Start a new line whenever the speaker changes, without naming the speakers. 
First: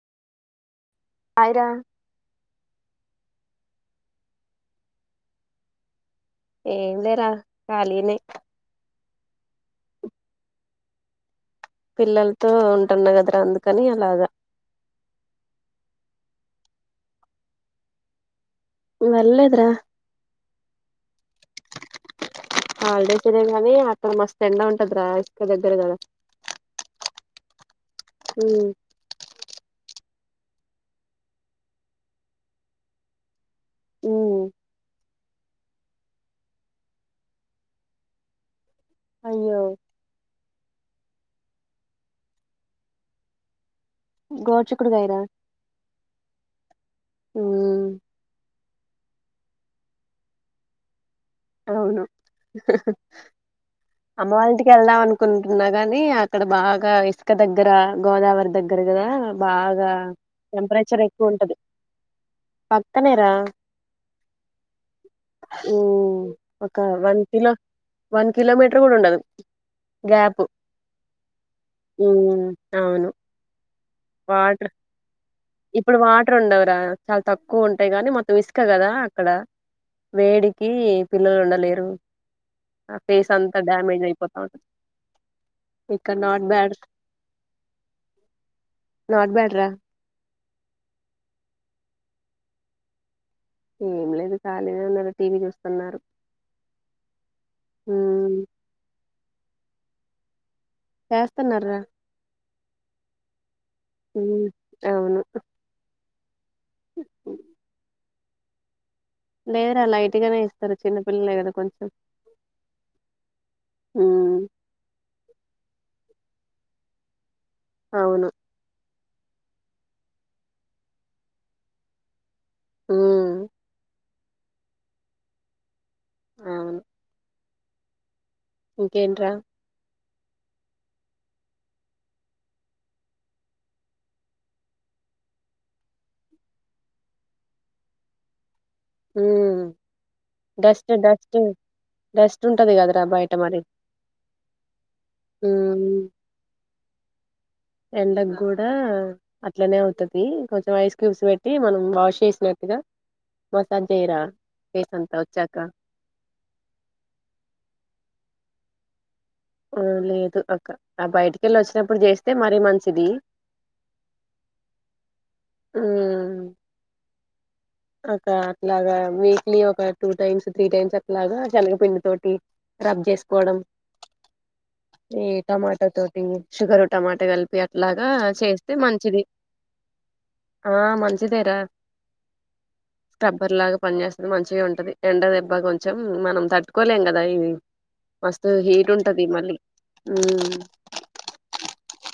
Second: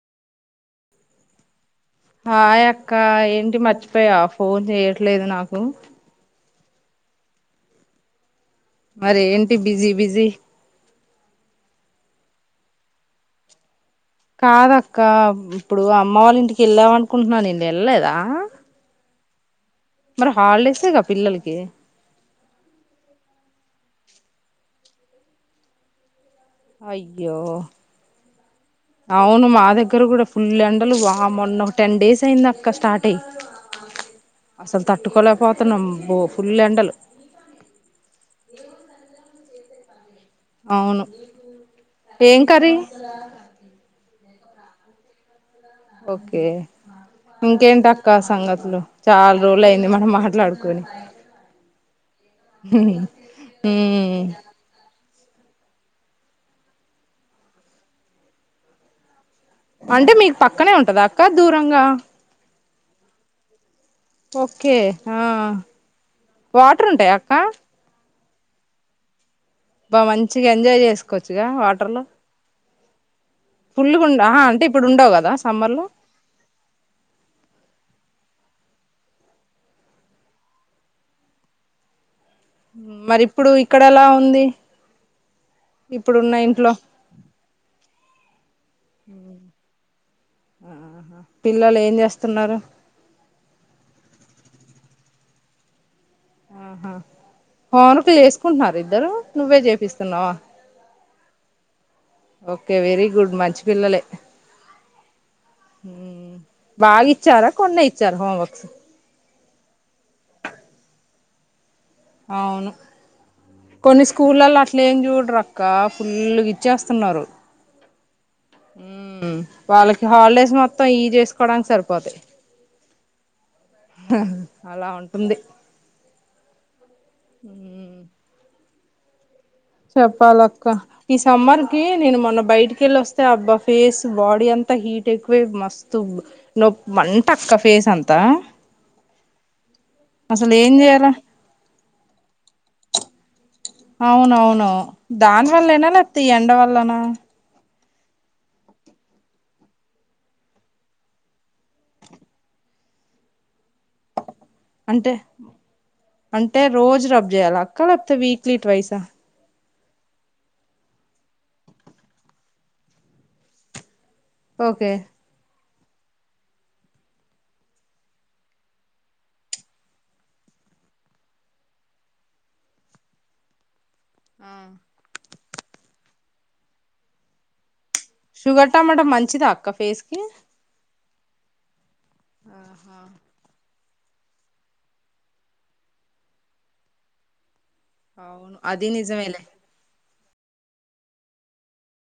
హాయిరా
హాయ అక్క ఏంటి మర్చిపోయా ఫోన్ చేయట్లేదు నాకు
ఎంలేరా కాలినే
మరే ఏంటి బిజీ బిజి
పిల్లలతో ఉంటున్నా కదరా అందుకని అలాగా
కాదక్క బ్ ఇప్పుడు అప్ అమ్మ వాళ్ళ ఇంటికి వెళ్ళావు అనుకుంటున్నా ఏంది ఎ వెళ్లేలేదా
వెళ్ళలేదురా
మరి హాలిడేస్గా పిల్లలకి
హాలిడేస్ ఇదే గానీ అక్కడ మస్త్ ఎండ ఉంటది రా ఇస్క దగ్గర కదా
అయ్యో
ఉమ్
అవును మా దగ్గర కూడా ఫుల్ల్ ఎండలు వా మొన్న ఒక టెన్ డేస్ అయింది అక్క స్టార్ట్ అయ్యి
ఉమ్
అసలు తటుకోళ పోతున్నాంబో ఫుల్ ఎండలు
అయ్యో
అవును ఏం కర్రీ
గాడ్చిక్కుడు కాయరా
ఓకే ఇంకెంటక్కా సంగతులు చాల్ రోల్ అయింది మనం మాట్లాడుకొని
అవును అమ్మ
ఉమ్
వాళ్ళంటికి వెళ్దాం అనుకు కుంటున్నా గాని అక్కడ బాగా ఇసుక దగ్గర గోదావరి దగ్గర కదా బాగా
అంటే మీకు పక్కనే ఉంటద అక్క దూరంగా
పక్కనేేరా
ఓకే ఆ
ఉమ్ ఒక
వాటర్ ఉంటాయా
వన్
అక్క
కిలో వన్ కలోమిటర్ కూడాడ ఉండదు
బా
గ్యాప్
మంచిగా ఎంజాయ్ చేసుకోవచ్చుగా వాటర్ లో
ఉమ్ అవును
పుల్లు కుండా
వాటర్
అంటే ఇప్పుడు ఉండవు కదా సమ్మర్ లో
ఇప్పుడు వాటర్ ఉండవరా చాలా తక్కువ ఉంటాయి కానీ మొత్తం ఇసుక కదా అక్కడ వేడికి పిల్లలు ఉండలేరు ఆ
మరి
ఫేస్
ఇప్పుడు
అంతా
ఇక్కడ
డ్యామేజ్
ఎలా
అయిపోతా
ఉంది
ఉంటంది ఇక
ఇప్పుడున్న
నాట్
ఇంట్లో
బ్యాడ్ నాట్ బ్యాడ రా
ఆ పిల్లలు ఏం చేస్తున్నారు
ఏం లేదు కాలీదల టీవీ చూస్తున్నారు
ఆహా ఫోన్కులు
ఉమ్
చేసుకుంటున్నారు ఇద్దరు నువ్వే చె చపిస్తున్నా
చేస్తానార
ఓకే వెరీ గుడ్ మచ్
ఉ అవును
ఉమ్, బాగా ఇచ్చార కొన్నైతు చర హ బక్స్
లేదురా లైట్ గానే ఇస్తారు చిన్నపిల్లలే కదా కొంచెం
అవును కొన్ని
ఉమ్
స్కూళ్ల్లో అట్లే ఏం చూడరు అక్క ఫుల్లుకి ఇచ్చేస్తున్నారు
అవును
వాళ్ళకి హాలిడేస్ మొత్తం ఇ చేసుకోవడానికి సరిపోతాయి
ఆ
అలా ఉంటుంది హ
ఇంకేంట
చెప్పాలక్క ఈ సమ్మర్ కి నేను మొన్న బయటికి వెళ్లి వస్తే అబ్బా ఫేస్ బాడీ అంతా హీట్ ఎక్కువే మస్తు నొ మంట అక్క ఫేస్ అంతా అసలు ఏం
డస్ట్
చేయాల
డస్ట్ డస్ట్ ఉంటది కదరా బయట అరి
అవునవునువు దాని వల్లనా నతి ఎండ వల్లనా ఆ
ఎండగ కూడా అట్లనే అవుతుది కొంచెం ఐస్ క్యూబ్స్ పెట్టి మనం వాష్ చేసినట్టుగా మసాజ్ చేయరా ఫేస్
అంటె,
అంతా వచ్చాక
అంటే రోజు రబ్ చేయాలా అక్క లేక్పోతే వీక్ క్లి ట్వైస
ఆ లేదు అక్క. ఆ బయటికెళ్ళి వచ్చినప్పుడు చేస్తే మరి మంచిది.
ఓకే
ఉమ్ ఒక అట్లాగా వీక్లీ ఒక టూ టైమ్స్, త్రీ టైమ్స్ అట్లాగా శనగ పిండి తోటి రబ్ చేసుకోవడం.
ఆ
ఈ టమాటా తోటి. షుగరు టమాటా కలిపి అట్
షుగర్ టమాటా మంచిదా అక్క ఫేస్ కి
చ్చిదెరా
ఆహా
పని చేస్తది మంచిగే ఉంటది. ఎండ దెబ్బ కొంచం మనం తట్టుకోలేం కదా ఇది మస్త్
అవును అది
హీట్ ఉంటది
నిజమేలే
మళ్ళీ ఉమ్